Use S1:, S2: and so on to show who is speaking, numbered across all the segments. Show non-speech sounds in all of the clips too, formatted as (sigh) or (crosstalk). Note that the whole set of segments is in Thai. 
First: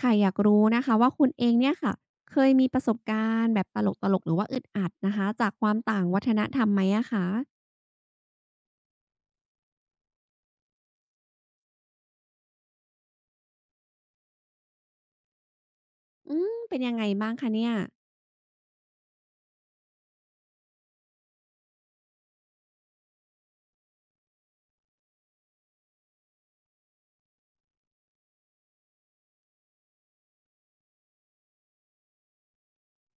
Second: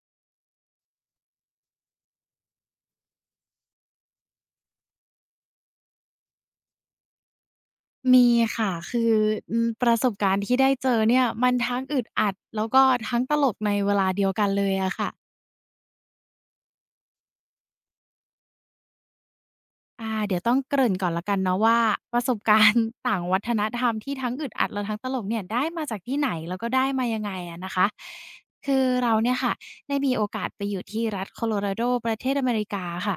S1: ค่ะอยากรู้นะคะว่าคุณเองเนี่ยค่ะเคยมีประสบการณ์แบบตลกๆหรือว่าอึดอัดนะคะจากความต่างวัฒนธรรมไหมอะคะ
S2: มีค่ะคือประสบการณ์ที่ได้เจอเนี่ยมันทั้งอึดอัดแล้วก็ทั้งตลกในเวลาเดียวกันเลยอะค่ะ
S1: เป็นยังไงบ้างคะเนี่ย
S2: เดี๋ยวต้องเกริ่นก่อนละกันเนาะว่าประสบการณ์ (laughs) ต่างวัฒนธรรมที่ทั้งอึดอัดและทั้งตลกเนี่ยได้มาจากที่ไหนแล้วก็ได้มายังไงอะนะคะคือเราเนี่ยค่ะได้มีโอกาสไปอยู่ที่รัฐโคโลราโดประเทศอเมริกาค่ะ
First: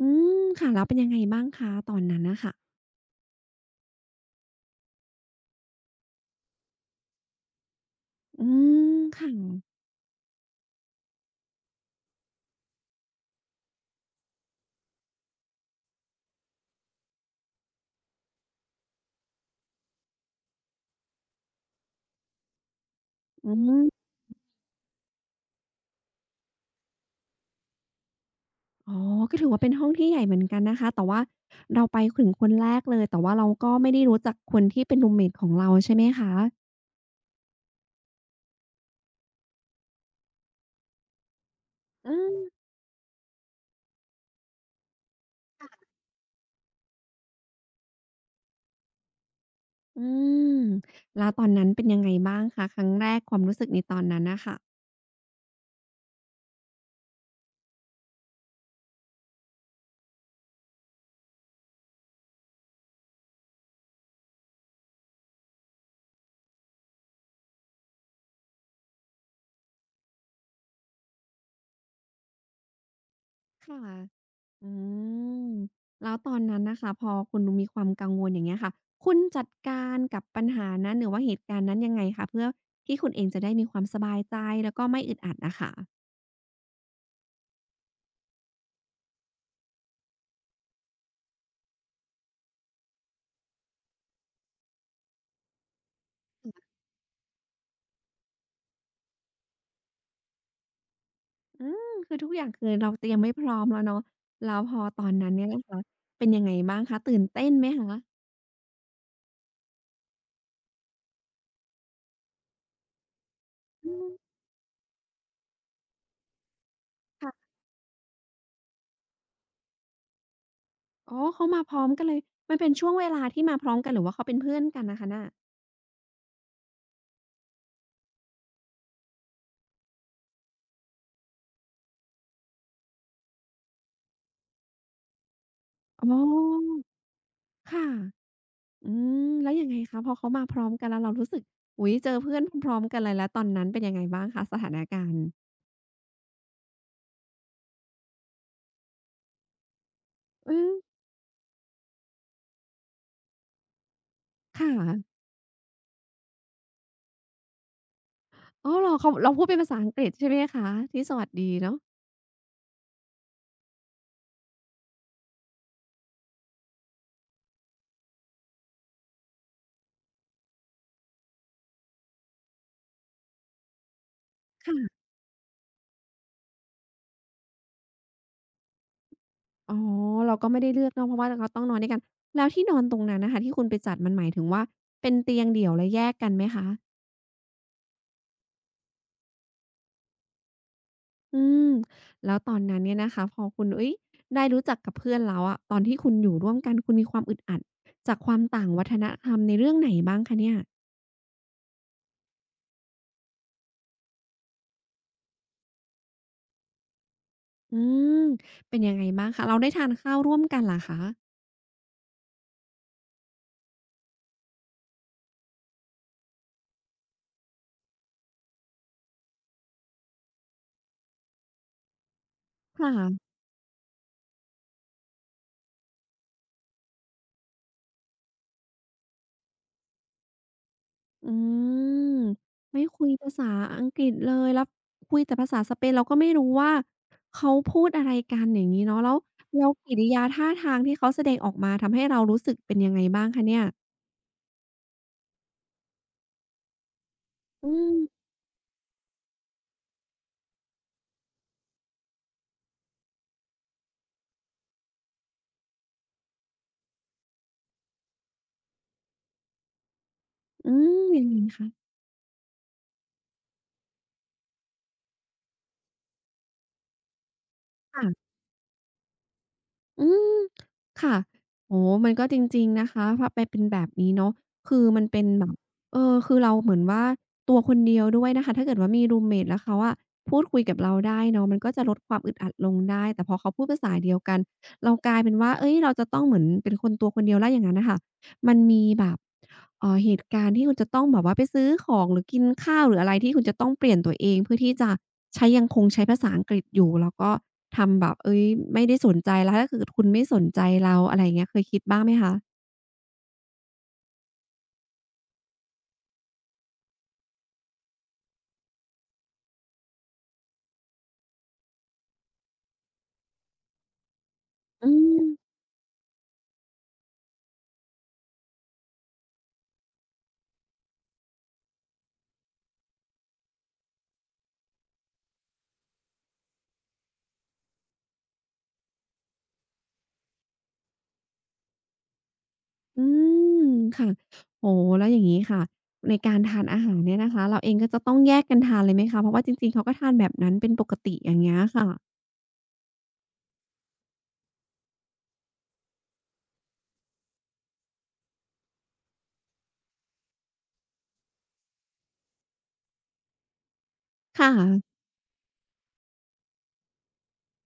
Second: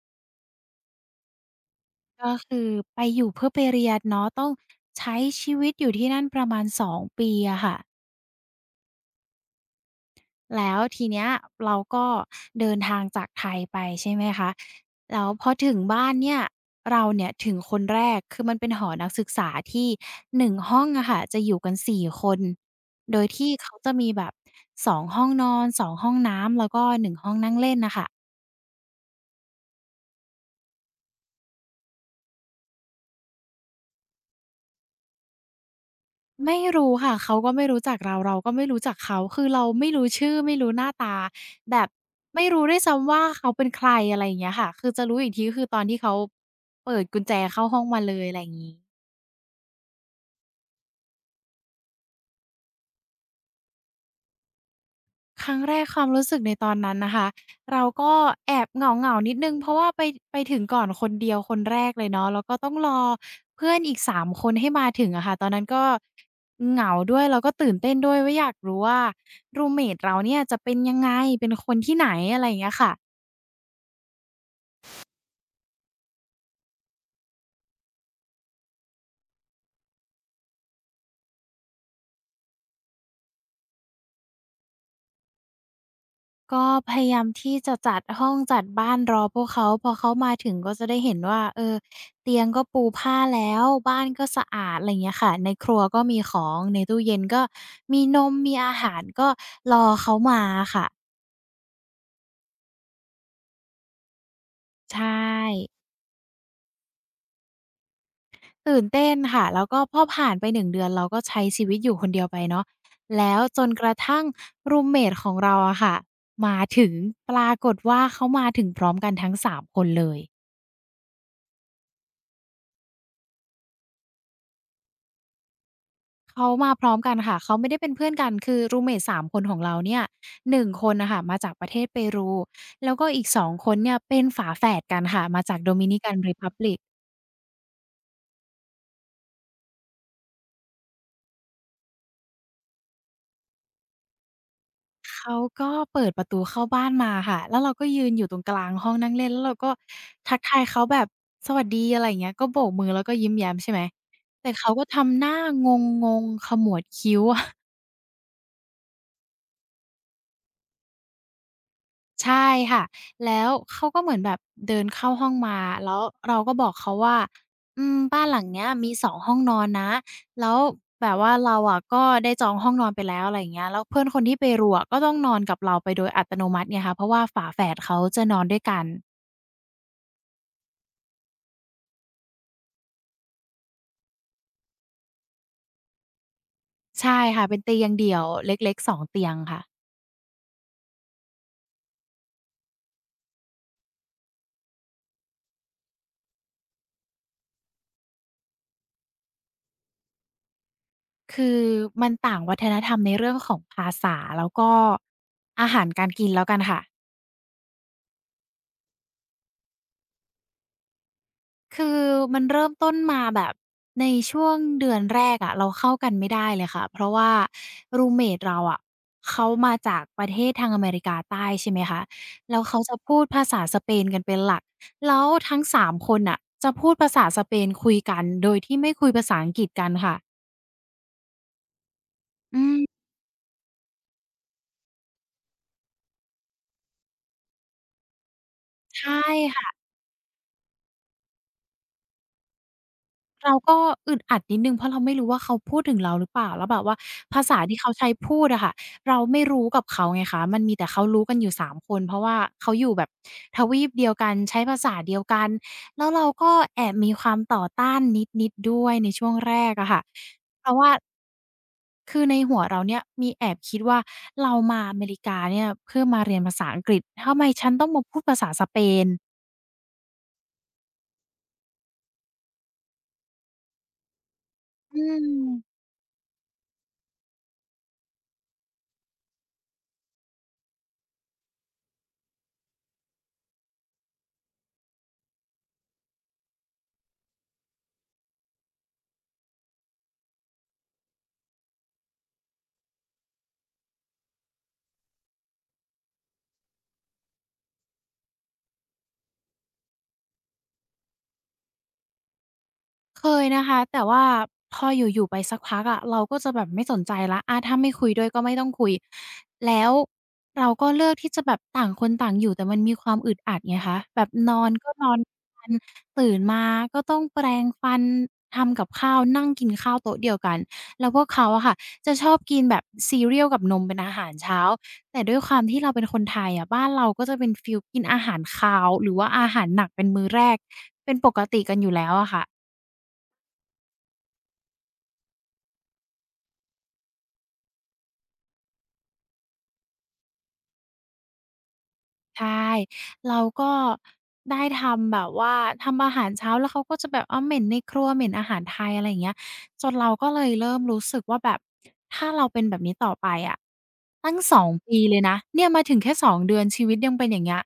S1: อืค่ะแล้วเป็นยังไงบ้างคะตอนนั้น
S2: ก็
S1: น่ะค่ะ
S2: คือไปอยู่เพื่อไปเรียนเนาะต้องใช้ชีวิตอยู่ที่นั่นประมาณสองปีอะค่ะ
S1: อืมค่ะ
S2: แล้วทีเนี้ยเราก็เดินทางจากไทยไปใช่ไหมคะแล้วพอถึงบ้านเนี่ยเราเนี่ยถึงคนแรกคือมันเป็นหอนักศึกษาที่1ห้องอะค่ะจะอยู่กัน4คนโดยที่
S1: อื
S2: เขาจะมี
S1: ม
S2: แบบ2ห้องนอน2ห้องน้ำแล้วก็1ห้องนั่งเล่นน่ะค่ะ
S1: อ๋อก็ถือว่าเป็นห้องที่ใหญ่เหมือนกันนะคะแต่ว่าเราไปถึงคนแรกเลยแต่ว่าเราก็ไม่ได้รู้จักคนที่เป็นรูมเมตของเราใช่ไหมคะ
S2: ไม่รู้ค่ะเขาก็ไม่รู้จักเราเราก็ไม่รู้จักเขาคือเราไม่รู้ชื่อไม่รู้หน้าตาแบบ
S1: อืม
S2: ไม่รู้ด้วยซ้ำว่าเขาเป็นใครอะไรอย่างเงี้ยค่ะคือจะรู้อีกทีก็คือตอนที่เขาเปิดกุญแจเข้าห้องมาเลยอะไรอย่างงี้
S1: อืมแล้วตอนนั้นเป็นยังไงบ้างคะครั้งแรกความรู้สึกในตอนนั้นน่ะค่ะ
S2: ครั้งแรกความรู้สึกในตอนนั้นนะคะเราก็แอบเหงาๆนิดหนึ่งเพราะว่าไปถึงก่อนคนเดียวคนแรกเลยเนาะแล้วก็ต้องรอเพื่อนอีก3คนให้มาถึงอะค่ะตอนนั้นก็เหงาด้วยแล้วก็ตื่นเต้นด้วยว่าอยากรู้ว่ารูมเมตเราเนี่ยจะเป็นยังไงเป็นคนที่ไหนอะไรอย่างเงี้ยค่ะ
S1: ค่ะ อืมแล้วตอนนั้นนะคะพอคุณมีความกังวลอย่างเงี้ยค่ะคุณจัดการกับปัญหานั้นหรือว่าเหตุการณ์นั้นยังไงคะเพื่อที่คุณเองจะได้มีความสบายใจแล้วก็ไม่อึดอัดนะค่ะ
S2: ก็พยายามที่จะจัดห้องจัดบ้านรอพวกเขาพอเขามาถึงก็จะได้เห็นว่าเออเตียงก็ปูผ้าแล้วบ้านก็สะอาดอะไรเงี้ยค่ะในครัวก็มีของในตู้เย็นก็มีนมมีอาหารก็รอเขามาค่ะ
S1: คือทุกอย่างคือเราเตรียมไว้พร้อมแล้วเนาะแล้วพอตอ
S2: ใช่
S1: นนั้นเนี่ยนะคะเป็นยังไงบ้างคะตื่นเต้นไหมคะ
S2: ตื่นเต้นค่ะแล้วก็พอผ่านไปหนึ่งเดือนเราก็ใช้ชีวิตอยู่คนเดียวไปเนาะแล้วจนก
S1: อื
S2: ระ
S1: ม
S2: ทั่งรูมเมตของเราอะค่ะมาถึง
S1: ค่ะ
S2: ปรากฏว่าเขามาถึงพร้อมกันทั้งสามคนเลย
S1: อ๋อเขามาพร้อมกันเลยมันเป็นช่วงเวลาที่มาพร้อมกันหรือว่าเขาเป็นเพื่อนกันนะคะน่ะ
S2: เขามาพร้อมกันค่ะ เขาไม่ได้เป็นเพื่อนกันคือรูมเมต3คนของเราเนี่ยหนึ่งคนน่ะค่ะมาจากประเทศเปรูแล้วก็อีก2คนเนี่ยเป็นฝาแฝดกันค่ะมาจาก
S1: อ๋
S2: Dominican
S1: อ
S2: Republic
S1: ค่ะ อืแล้วยังไงคะพอเขามาพร้อมกันแล้วเรารู้สึกอุ๊ยเจอเพื่อนพร้อมๆกันเลยแล้วตอนนั้นเป็นยังไงบ้างคะสถานการณ์
S2: เขาก็เปิดประตูเข้าบ้านมาค่ะแล้วเราก็ยืนอยู่ตรงกลางห้องนั่งเล่นแล้วเราก็ทัก
S1: อื
S2: ทาย
S1: ม
S2: เขาแบบสวัสดีอะไรอย่างเงี้ยก็โบกมือแล้วก็ยิ้มแย้มใช่ไหมแต่
S1: ค่
S2: เขาก็ทำ
S1: ะ
S2: หน้างงๆขมวดคิ้ว
S1: อ๋อเหรอเขาเราพูดเป็นภาษาอังกฤษใช่ไหมคะที่สวัสดีเนาะ
S2: ใช่ค่ะแล้วเขาก็เหมือนแบบเดินเข้าห้องมาแล้วเราก็บอกเขาว่าบ้านหลังเนี้ยมีสองห้องนอนนะแล้วแบบว่าเราอะก็ได้จองห้องนอนไปแล้วอะไรอย่างเงี้ยแล้วเพื่อนคนที่เปรู
S1: ค่
S2: อะก็
S1: ะ
S2: ต้องนอนกับเราไปโดยอัตโนมัติไงคะเพราะว่าฝาแฝดเขาจะนอนด้วยกัน
S1: อ๋อเราก็ไม่ได้เลือกเนาะเพราะว่าเขาต้องนอนด้วยกันแล้วที่นอนตรงนั้นน่ะค่ะที่คุณไปจัดมันหมายถึงว่าเป็นเตียงเดี่ยวและแยกกันไหมคะ
S2: ใช่ค่ะเป็นเตียงเดี่ยวเล็กๆสองเตียงค่ะ
S1: อืมแล้วตอนนั้นเนี่ยนะคะพอคุณอุ๊ยได้รู้จักกับเพื่อนแล้วอะตอนที่คุณอยู่ร่วมกันคุณมีความอึดอัดจากความต่างวัฒนธรรมในเรื่องไหนบ้างคะเนี่ย
S2: คือมันต่างวัฒนธรรมในเรื่องของภาษาแล้วก็อาหารการกินแล้วกันค่ะ
S1: อืมเป็นยังไงบ้างคะเราได้ทานข้าวร่วมกันเหรอคะ
S2: คือมันเริ่มต้นมาแบบในช่วงเดือนแรกอะเราเข้ากันไม่ได้เลยค่ะเพราะว่ารูมเมตเราอะเขามาจากประเทศทางอเมริกาใต้ใช่ไหมคะแล้วเขา
S1: ค่ะ
S2: จะพูดภาษาสเปนกันเป็นหลักแล้วทั้ง3คนน่ะจะพูดภาษาสเปนคุยกันโดยที่ไม่คุยภาษาอังกฤษกันค่ะ
S1: อืม
S2: อื
S1: ไม่
S2: ม
S1: คุยภาษาอังกฤษเลยแล้วคุยแต่ภาษาสเปนเราก็ไม่รู้ว่าเขาพูดอะไรกันอย่างงี้เนาะแล้
S2: ใช่
S1: วแล้ว
S2: ค่ะ
S1: กิริยาท่าทางที่เขาแสดงออกมาทำให้เรารู้สึกเป็นยังไงบ้างคะ
S2: เรา
S1: เนี่ย
S2: ก็อึดอัดนิดหนึ่งเพราะเราไม่รู้ว่าเขาพูดถึงเราหรือเปล่าแล้วแบบว่าภาษา
S1: อื
S2: ที่เขา
S1: ม
S2: ใช้พูดอะค่ะเราไม่รู้กับเขาไงคะมันมีแต่เขารู้กันอยู่3คนเพราะว่าเขาอยู่แบบทวีปเดียวกันใช้ภาษาเดียวกันแล้วเราก็แอบมีความต่อต้านนิดๆด้วยในช่วงแรกอะค่ะเพ
S1: อื
S2: ราะว่า
S1: มยังไงคะ
S2: คือในหัวเราเนี่ยมีแอบคิดว่าเรามาอเมริกาเนี่ยเพื่อมาเรียนภาษาอังกฤษทำไมฉันต้องมาพูด
S1: ค่ะ
S2: ภาษาสเปน
S1: อืมค่ะโอ้โฮมันก็จริงๆนะคะพอไปเป็นแบบนี้เนาะคือ
S2: อื
S1: มันเป็
S2: ม
S1: นแบบเออคือเราเหมือนว่าตัวคนเดียวด้วยนะคะถ้าเกิดว่ามีรูมเมตแล้วเขาอะพูดคุยกับเราได้เนาะมันก็จะลดความอึดอัดลงได้แต่พอเขาพูดภาษาเดียวกันเรากลายเป็นว่าเฮ้ยเราจะต้องเหมือนเป็นคนตัวคนเดียวแล้วอย่างนั้นน่ะค่ะ มันมีแบบเหตุการณ์ที่คุณจะต้องแบบว่าไปซื้อของหรือกินข้าวหรืออะไรที่คุณจะต้องเปลี่ยนตัวเองเพื่อที่จะใช้ยังคงใช้ภาษาอังกฤษอยู่แล้วก็ทำแบบเฮ้ยไม่ได้สนใจแล้วถ้าเกิดคุณไม่สนใจเราอะไรอย่างเงี้ยเคยคิดบ้างไหมคะ
S2: เคยนะคะแต่ว่าพออยู่ๆไปสักพักอะเราก็จะแบบไม่สนใจแล้วถ้าไม่คุยด้วยก็ไม่ต้องคุยแล้วเราก็เลือกที่จะแบบต่างคนต่างอยู่แต่มันมีความอึดอัดไงคะแบบนอน
S1: อื
S2: ก็นอน
S1: ม
S2: กันตื่นมาก็ต้องแปรงฟันทำกับข้าวนั่งกินข้าวโต๊ะเดียวกันแล้วพวกเขาอะค่ะจะชอบกินแบบซีเรียลกับนมเป็นอาหารเช้าแต่ด้วยความที่เราเป็นคนไทยอะบ้านเราก็จะเป็นฟีลกินอาหารคาวหรือว่าอาหารหนักเป็นมื้อแรกเป็นปกติกันอยู่แล้วอะค่ะ
S1: อืมค่ะโอ้โฮแล้วอย่างงี้ค่ะในการทานอาหารเนี่ยนะคะเราเองก็จะต้องแยกกันทานเลยไหมคะเพราะว่าจริงๆเขาก็ทานแบบนั้นเป็นปกติอย่างเงี้ยค่ะ
S2: ใช่เราก็ได้ทำแบบว่าทำอาหารเช้าแล้วเขาก็จะแบบอ้าวเหม็นในครัวเหม็นอาหารไทยอะไรอย่างเงี้ยจนเราก็เลยเริ่มรู้สึกว่าแบบถ้าเราเป็นแบบนี้ต่อไปอะตั้ง
S1: ค่ะ
S2: 2ปีเลยนะเนี่ยมาถึงแค่2เดือนชีวิตยังเป็นอย่างเงี้ย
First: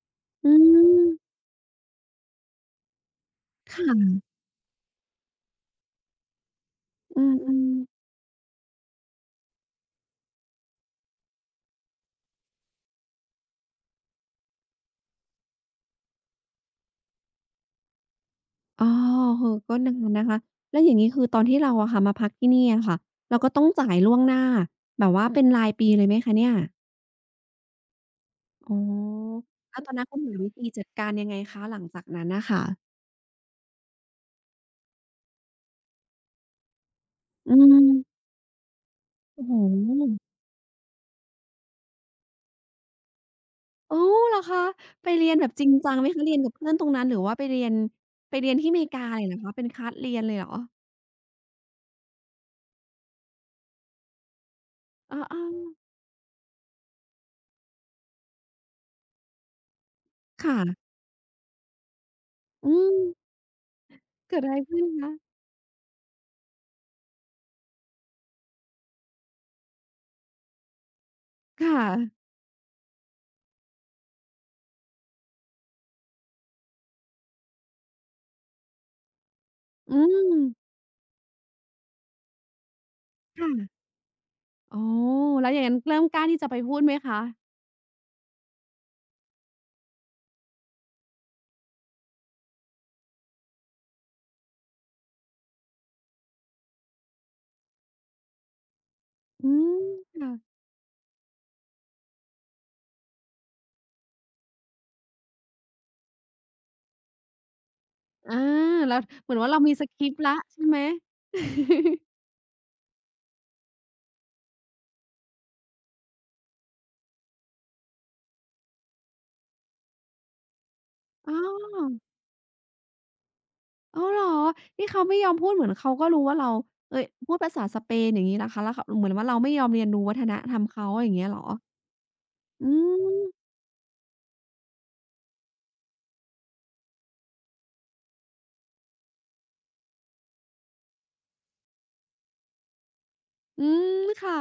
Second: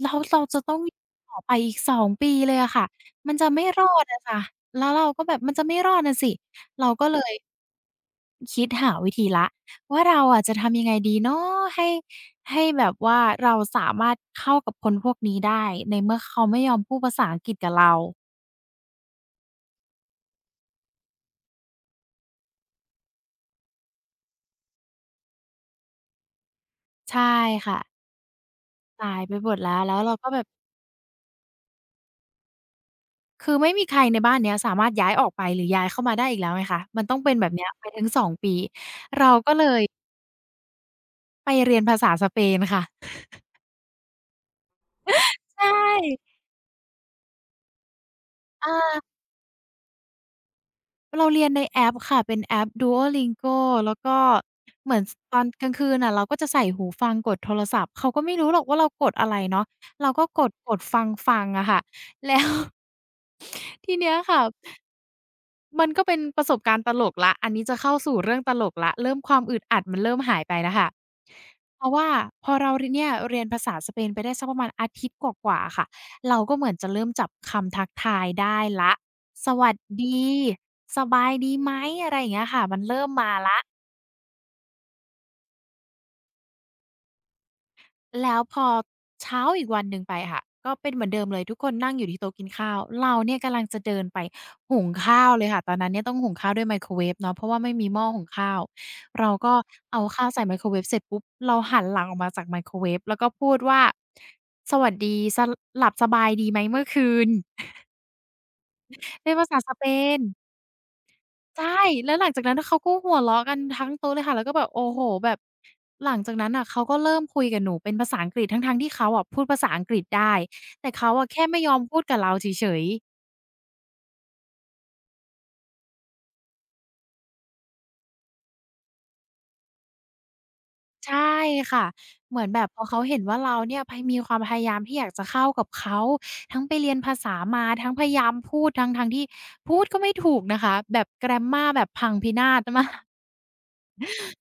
S2: แล้วเรา
S1: อื
S2: จะต้องอยู่
S1: ม
S2: ต่อไปอีกสองปีเลยอะค่ะมันจะไม่รอด
S1: ค่ะ
S2: อะค่ะแล้วเราก็แบบมันจะไม่รอดน่ะสิเราก็เล
S1: อื
S2: ย
S1: มๆ
S2: คิดหาวิธีละว่าเราอะจะทำยังไงดีเนาะให้ให้แบบว่าเราสามารถเข้ากับคนพวกนี้ได้ในเมื่อเขาไม่ยอมพูดภาษาอังกฤษกับเรา
S1: อ๋อเออก็นานนะคะแล้วอย่างงี้คือตอนที่เราอะค่ะมาพักที่นี่อะค่ะ เราก็ต้องจ่ายล่วงหน้า แบบว่าอืเป็มนรายปีเลยไหมคะเนี่ย
S2: ใช่ค่ะ
S1: อ๋อ
S2: สายไปหมดแล้
S1: แล้
S2: ว
S1: วตอ
S2: แล้
S1: น
S2: ว
S1: นั้น
S2: เรา
S1: คุณ
S2: ก็
S1: หา
S2: แบบ
S1: วิธีจัดการยังไงคะหลังจากนั้นน่ะค่ะ
S2: คือไม่มีใครในบ้านเนี้ยสามารถย้ายออกไปหรือย้ายเข้ามาได้อีกแล้วไงคะมันต้องเป็นแบบ
S1: อื
S2: เนี้ยไปถึงส
S1: ม
S2: องปีเรา
S1: โอ้โ
S2: ก็เลย
S1: ฮ
S2: ไปเรียนภาษาสเปนค่ะ
S1: อ๋อเหรอคะไปเรียนแบบจ
S2: ใช่
S1: ริงจังไหมคะเรียนกับเพื่อนตรงนั้นหรือว่าไปเรียน ไปเรียนที่
S2: อา
S1: อเมริกาเลยเหรอคะเป็นคลาสเรียนเลยเหรอ
S2: เราเรียนในแอปค่ะเป็นแอป Duolingo แล้วก็เหมือนสตอนก
S1: อา
S2: ลางคืนน่ะเราก็จะใส่หูฟังกดโทรศัพท์เขาก็ไม่รู้หรอกว่าเรากดอะไรเนาะเราก็ก
S1: ๆ
S2: ดกด
S1: ค่ะ
S2: ฟังอะค่ะแล้ว
S1: อืม
S2: (laughs) ทีเนี้ย
S1: เกิ
S2: ค่ะ
S1: ดอะไรขึ้นคะ
S2: มันก็เป็นประสบการณ์ตลกแล้วอันนี้จะเข้าสู่เรื่องตลกแล้วเริ่มความอึดอัดมันเริ่มหายไปแล้วค่ะ
S1: ค่ะ
S2: เพราะว่าพอเราเนี่ยเรียนภาษาสเปนไปได้สักประมาณอาทิตย์กว่าๆค่ะเราก็เหมือนจะเริ่มจับคำทักทายได้แล้วสวัส
S1: อื
S2: ดี
S1: ม
S2: สบายดีไหมอะไรอย่างเงี้ยค่ะมันเริ่มมาแล้ว
S1: ค่ะอ๋อแล้วอย่างงั้นเริ่มกล้าที่จะไปพูดไหมคะ
S2: แล้วพอเช้าอีกวันหนึ่งไปค่ะก็เป็นเหมือนเดิมเลยทุกคนนั่งอยู่ที่โต๊ะกินข้าวเราเนี่ยกำลังจะเดินไปหุงข้าวเลยค่ะตอนนั้นเนี่ยต้องหุงข้าวด้วยไมโครเวฟเนาะเพราะว่าไม่มีหม้อหุงข้าวเรา
S1: อื
S2: ก็
S1: ม
S2: เอาข้าว
S1: ค่ะ
S2: ใส่ไมโครเวฟเสร็จปุ๊บเราหันหลังออกมาจากไมโครเวฟแล้วก็พูดว่าสวัสดีสหลับสบายดีไหมเมื่อคืน
S1: อาเราเห
S2: เป็
S1: มื
S2: น
S1: อน
S2: ภา
S1: ว่า
S2: ษา
S1: เรา
S2: ส
S1: มีส
S2: เป
S1: กริป
S2: น
S1: ต์แล้วใช่ไหม
S2: ใช่แล้ว
S1: (laughs)
S2: หลังจากนั้นเขาก็หัวเราะกันทั้งโต๊ะเลยค่ะแล้วก็แบบโอ้โฮแบบหลังจากนั้นน่ะเขาก็เริ่มคุยกับหนูเป็นภาษาอังกฤษทั้งๆที่เขาอะพูดภาษาอังกฤษได้แต่เขาอะ
S1: อ้
S2: แค่ไม่ยอ
S1: อ
S2: มพูดกับเราเฉยๆ
S1: อ้าวเหรอที่เขาไม่ยอมพูดเหมือนเขาก็รู้ว่าเราเอ๊ยพูดภาษาสเปนอย่างงี้เหรอคะแล้วเขาเหมือนว่าเราไม่ยอมเรียนรู้วัฒนธรรมเขาอย่าง
S2: ใช่
S1: เงี้ยเหรอ
S2: ค่ะเหมือนแบบ
S1: อื
S2: พอเขาเห็นว่า
S1: ม
S2: เราเนี่ยพมีความพยายามที่อยากจะเข้ากับเขาทั้งไปเรียนภาษามาทั้งพยายามพูดทั้งๆที่พูดก็ไม่ถูกนะคะแบบ grammar แบบพังพินาศมาก (laughs)
S1: อืมค่ะ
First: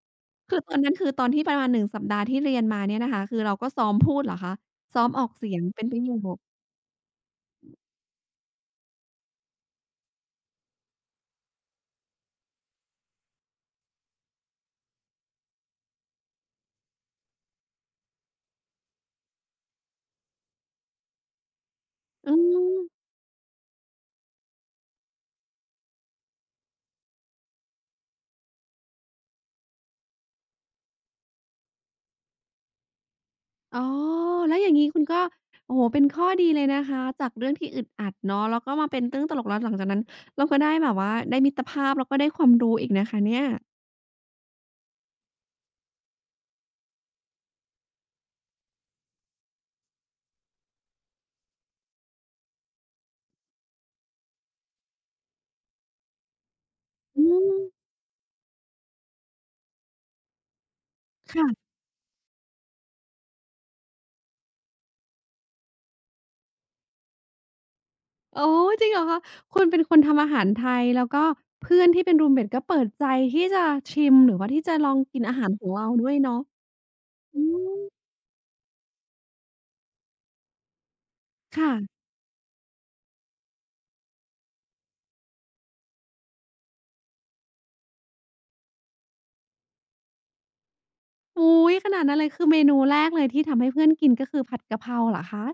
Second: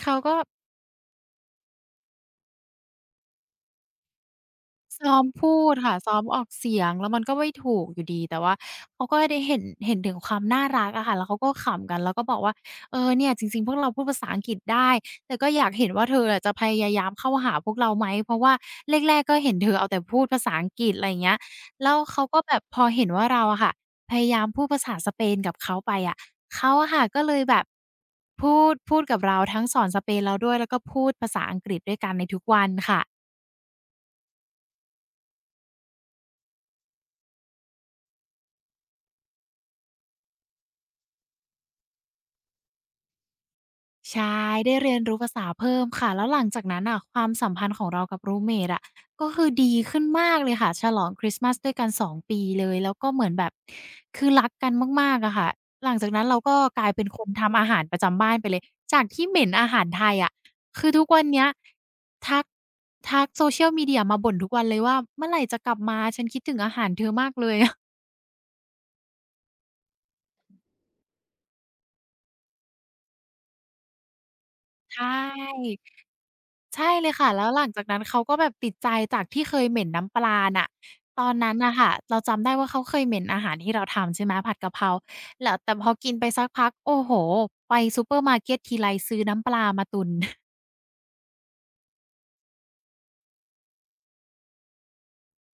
S2: เขาก็
S1: คือตอนนั้นคือตอนที่ประมาณหนึ่งสัปดาห์ที่เรียนมาเนี่ยนะคะคือเราก็ซ้อมพูดเหรอคะซ้อม
S2: ซ้อ
S1: อ
S2: ม
S1: อกเสี
S2: พู
S1: ยง
S2: ด
S1: เป็น
S2: ค่ะ
S1: ประโย
S2: ซ้อมอ
S1: ค
S2: อกเสียงแล้วมันก็ไม่ถูกอยู่ดีแต่ว่าเขาก็ได้เห็นถึงความน่ารักอะค่ะแล้วเขาก็ขำกันแล้วก็บอกว่าเออเนี่ยจริงๆพวกเราพูดภาษาอังกฤษได้แต่ก็อยากเห็นว่าเธออะจะพยายามเข้าหาพวกเราไหมเพราะว่าแรกๆก็เห็นเธอเอาแต่พูดภาษาอังกฤษอะไรอย่างเงี้ยแล้วเขา
S1: อื
S2: ก็แบบพอ
S1: ม
S2: เห็นว่าเราอะค่ะพยายามพูดภาษาสเปนกับเขาไปอะเขาอะค่ะก็เลยแบบพูดกับเราทั้งสอนสเปนเราด้วยแล้วก็พูดภาษาอังกฤษด้วยกันในทุกวันค่ะ
S1: อ๋อ แล้วอย่างนี้คุณก็โอ้โฮเป็นข้อดีเลยนะคะจากเรื่องที่อึดอัดเนาะแล้วก็มาเป็นเรื่องตลกแล้วหลังจากนั้นเราก็ได้แบบว่าได้มิตรภาพแล้วก็ได้ความรู้อีกนะคะเนี่ย
S2: ใช่ได้เรียนรู้ภาษาเพิ่มค่ะแล้วหลังจากนั้นน่ะความสัมพันธ์ของเรากับรูมเมตอะก็คือดีขึ้นมากเลยค่ะฉลองคริสต์มาสด้วยกัน2ปีเลยแล้วก็เหมือนแบบคือรักกันมากๆอะค่ะหลังจากนั้นเราก็กลายเป็นค
S1: อื
S2: น
S1: ม
S2: ทำอาหารประจำบ้านไปเลยจากที่เหม็นอาหารไทยอะคือทุกวันเนี้
S1: ค่ะ
S2: ยทักทัก social media มาบ่นทุกวันเลยว่าเมื่อไหร่จะกลับมาฉันคิดถึงอาหารเธอมากเลย
S1: โอ้จริงเหรอคะคุณเป็นคนทำอาหารไทยแล้วก็เพื่อนที่เป็นรูมเมตก็เปิดใจที่จะชิมหรือว่าที่จะลอง
S2: ใช่
S1: กินอาหารของเราด้วยเนาะ
S2: ใช่เลยค่ะ
S1: อื
S2: แล้วหลังจา
S1: ม
S2: กนั้นเขาก็แบบติดใจจากที่เคยเหม็นน้ำปลาน่ะตอนนั้นน่ะค่ะ
S1: ค่ะ
S2: เราจำได้ว่าเขาเคยเหม็นอาหารที่เราทำใช่ไหมผัดกะเพราแล้วแต่พอกินไปสักพักโอ้โฮไปซูเปอร์มาร์เก็ตทีไรซื้อน้ำปลามาตุน
S1: อุ๊ยขนาดนั้นเลยคือเมนูแรกเลยที่ทำให้เพื่อนกินก็คือผัดกะเพราเหรอคะ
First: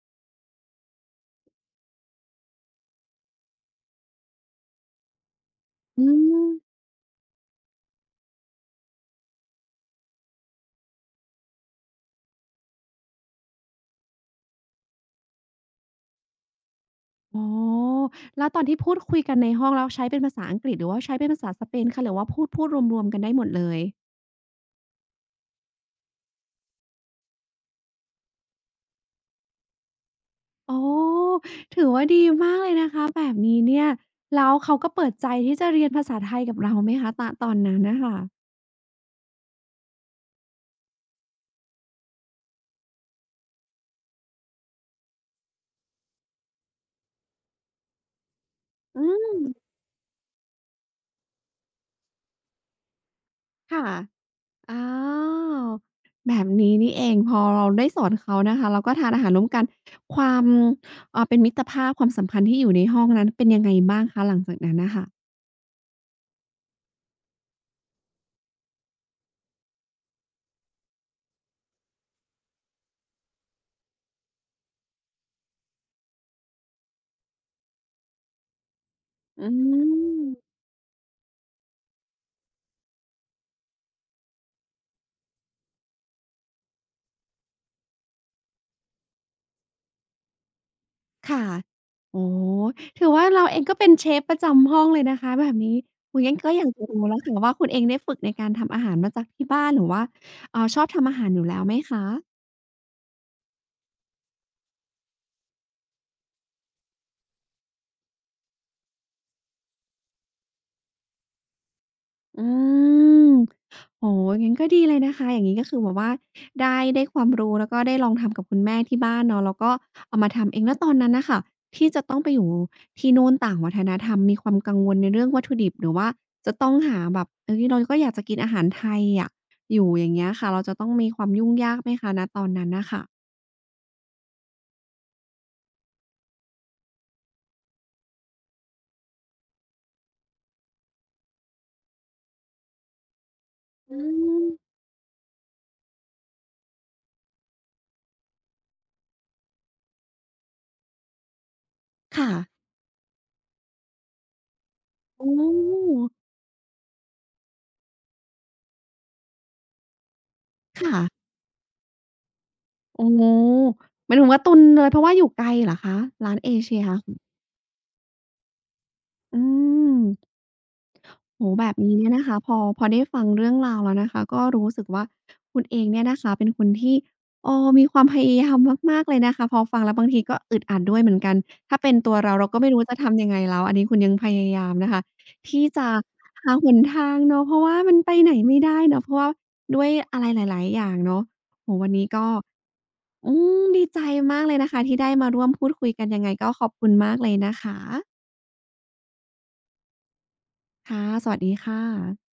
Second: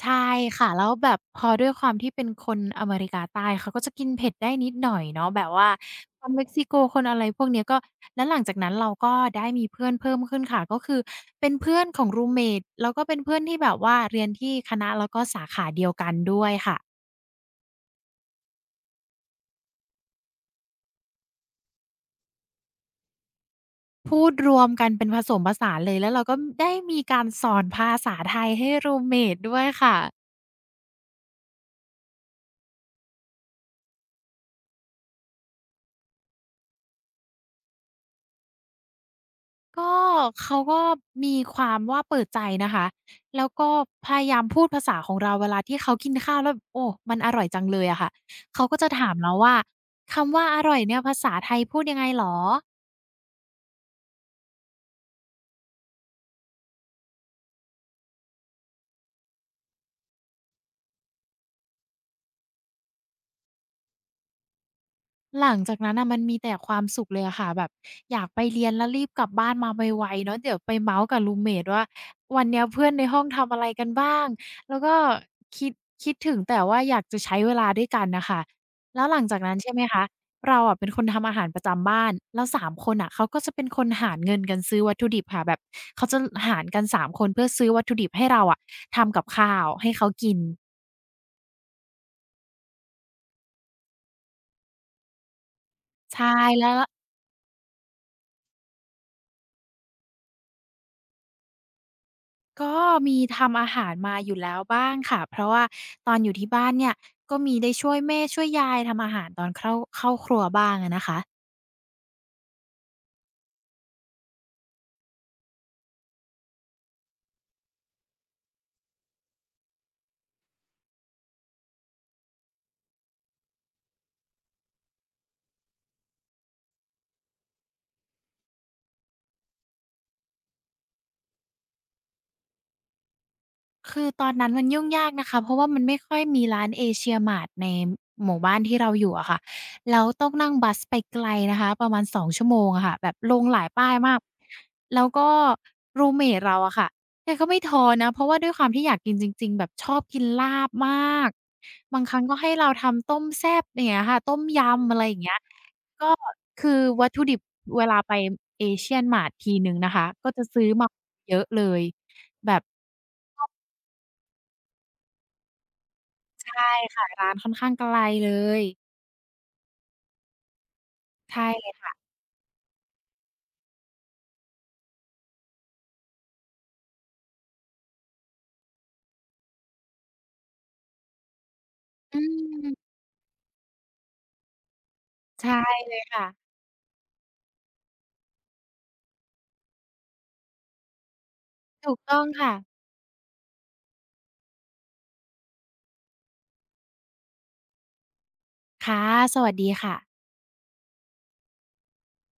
S2: ใช่ค่ะแล้วแบบพอด้วยความที่เป็นคนอเมริกาใต้เขาก็จะกินเผ็ดได้นิดหน่อยเนาะแบบว่า
S1: อื
S2: คนเม็ก
S1: ม
S2: ซิโกคนอะไรพวกเนี้ยก็แล้วหลังจากนั้นเราก็ได้มีเพื่อนเพิ่มขึ้นค่ะก็คือเป็นเพื่อนของรูมเมตแล้วก็เป็นเพื่อนที่แบบว่าเรียนที่คณะแล้วก็สาขาเดียวกันด้วยค่ะ
S1: อ๋อแล้วตอนที่พูดคุยกันในห้องแล้วใช้เป็นภาษาอังกฤษหรือว่าใช้เป็นภาษาสเปนคะหรือว่าพูดรวมๆกันได้หมดเลย
S2: พูดรวมกันเป็นผสมผสานเลยแล้วเราก็ได้มีการสอนภาษาไทยให้รูมเมตด้วยค่ะ
S1: อ๋อถือว่าดีมากเลยนะคะแบบนี้เนี่ยแล้วเขาก็เปิดใจที่จะเรียนภาษาไทยกับเราไหมคะตะตอนนั้นน่ะค่ะ
S2: ก็เขาก็มีความว่าเปิดใจนะคะแล้วก็พยายามพูดภาษาของเราเวลาที่เขากินข้าวแล้วโอ้มันอร่อยจังเลยอะค่ะเขาก็จะ
S1: อื
S2: ถามเรา
S1: ม
S2: ว่าคำว่าอร่อยเนี่ยภาษาไทยพูดยังไงเหรอ
S1: ค่ะอ้าวแบบนี้นี่เองพอเราได้สอนเขานะคะแล้วก็ทานอาหารร่วมกันความเป็นมิตรภาพความสัมพันธ์ที่อยู่ในห้องนั้นเป็นยังไงบ้างคะหลังจากนั้นน่ะค่ะ
S2: หลังจากนั้นน่ะมันมีแต่ความสุขเลยอะค่ะแบบอยากไปเรียนแล้วรีบกลับบ้านมาไวๆเนาะเดี๋ยวไปเมาท์กับรูมเมตว่าวันเนี้ยเพื่อนในห้องทำอะไรกันบ้างแล้วก็คิดคิดถึงแต่ว่าอยากจะใช้เวลาด้วยกันน่ะค่ะแล้วหลังจาก
S1: อื
S2: นั้นใช่ไหมคะ
S1: ม
S2: เราอะเป็นคนทำอาหารประจำบ้านแล้วสามคนน่ะเขาก็จะเป็นคนหารเงินกันซื้อวัตถุดิบค่ะแบบเขาจะหารกันสามคนเพื่อซื้อวัตถุดิบให้เราอะทำกับข้าวให้เขากิน
S1: ค่ะ โอโอถือว่าเราเองก็เป็นเชฟประจำห้องเลยนะคะแบบนี้โอุย
S2: ใช่
S1: งั้นก็อ
S2: แล้
S1: ยาก
S2: ว
S1: จะรู้แล้วค่ะว่าคุณเองได้ฝึกในการทำอาหารมาจากที่บ้านหรือว่าชอบทำอาหารอยู่แล้วไหมคะ
S2: ก็มีทำอาหารมาอยู่แล้วบ้างค่ะเพราะว่าตอนอยู่ที่บ้านเนี่ยก็มีได้ช่วยแม่ช่วยยายทำอาหารตอนเข้าครัวบ้างอะนะคะ
S1: อืม โอ้โฮงั้นก็ดีเลยนะคะอย่างงี้ก็คือแบบว่าได้ความรู้แล้วก็ได้ลองทำกับคุณแม่ที่บ้านเนาะแล้วก็เอามาทำเองแล้วตอนนั้นน่ะค่ะที่จะต้องไปอยู่ที่นู่นต่างวัฒนธรรมมีความกังวลในเรื่องวัตถุดิบหรือว่าจะต้องหาแบบเฮ้ยเราก็อยากจะกินอาหารไทยอะอยู่อย่างเงี้ยค่ะเราจะต้องมีความยุ่งยากไหมคะณตอนนั้นน่ะค่ะ
S2: คือตอนนั้นมันยุ่งยากนะคะเพราะว่ามันไม่ค่อยมีร้านเอเชียมาร์ทในหมู่บ้านที่เราอยู่อะค่ะแล้วต้องนั่งบัสไปไกลนะคะประมาณ2 ชั่วโมงอะค่ะแบบลงหลายป้าย
S1: อื
S2: มาก
S1: ม
S2: แล้วก็รูมเมตเราอะค่ะแกก็ไม่ท้อนะเพราะว่าด้วยความที่อยากกินจริงๆแบบชอบกินลาบมากบางครั้ง
S1: ค่ะ
S2: ก็ให้เราทำต้มแซ่บอย่างเงี้ยค่ะต้มยำอะไรอย่าง
S1: อ๋อ
S2: เงี้ยก็คือวัตถุดิบเวลาไปเอเชียนมาร์ททีหนึ่งนะคะก็จะซื้อมา
S1: ค่ะ
S2: เยอะเลยแบบ
S1: โอ้โฮหมายถึงว่าตุนเลยเพราะว่าอยู่ไกลเหรอคะร้านเอ
S2: ใช่
S1: เชีย
S2: ค่ะร้านค่อนข้างไกลเลย
S1: อืม
S2: ใช่
S1: โอ้โฮ
S2: เล
S1: แบบ
S2: ย
S1: นี้เนี่ยนะคะพอได้ฟังเรื่องราวแล้วนะคะก็รู้สึกว่าคุณเองเนี่ยนะคะเป็นคนที่มีความพยายามมากๆเลยนะคะพอฟังแล้วบางทีก็อึดอัดด้วยเหมือนกันถ้าเป็นตัว
S2: อื
S1: เราเราก็ไม่รู้
S2: ม
S1: จะทำยังไงแล้วอันนี้คุณยังพยายามนะคะ
S2: ใช่
S1: ที่จะ
S2: เลยค่ะ
S1: หาหนทางเนาะเพราะว่ามันไปไหนไม่ได้เนาะเพราะว่าด้วยอะไรหลายๆอย่างเนาะโอ้โฮวัน
S2: ถูก
S1: นี้
S2: ต้อง
S1: ก็
S2: ค่ะ
S1: อืมดีใจมากเลยนะคะที่ได้มาร่วมพูดคุยกันยังไงก็ขอบคุณมากเลยนะคะ
S2: ค่ะสวัสดีค่ะ
S1: ค่ะสวัสดีค่ะ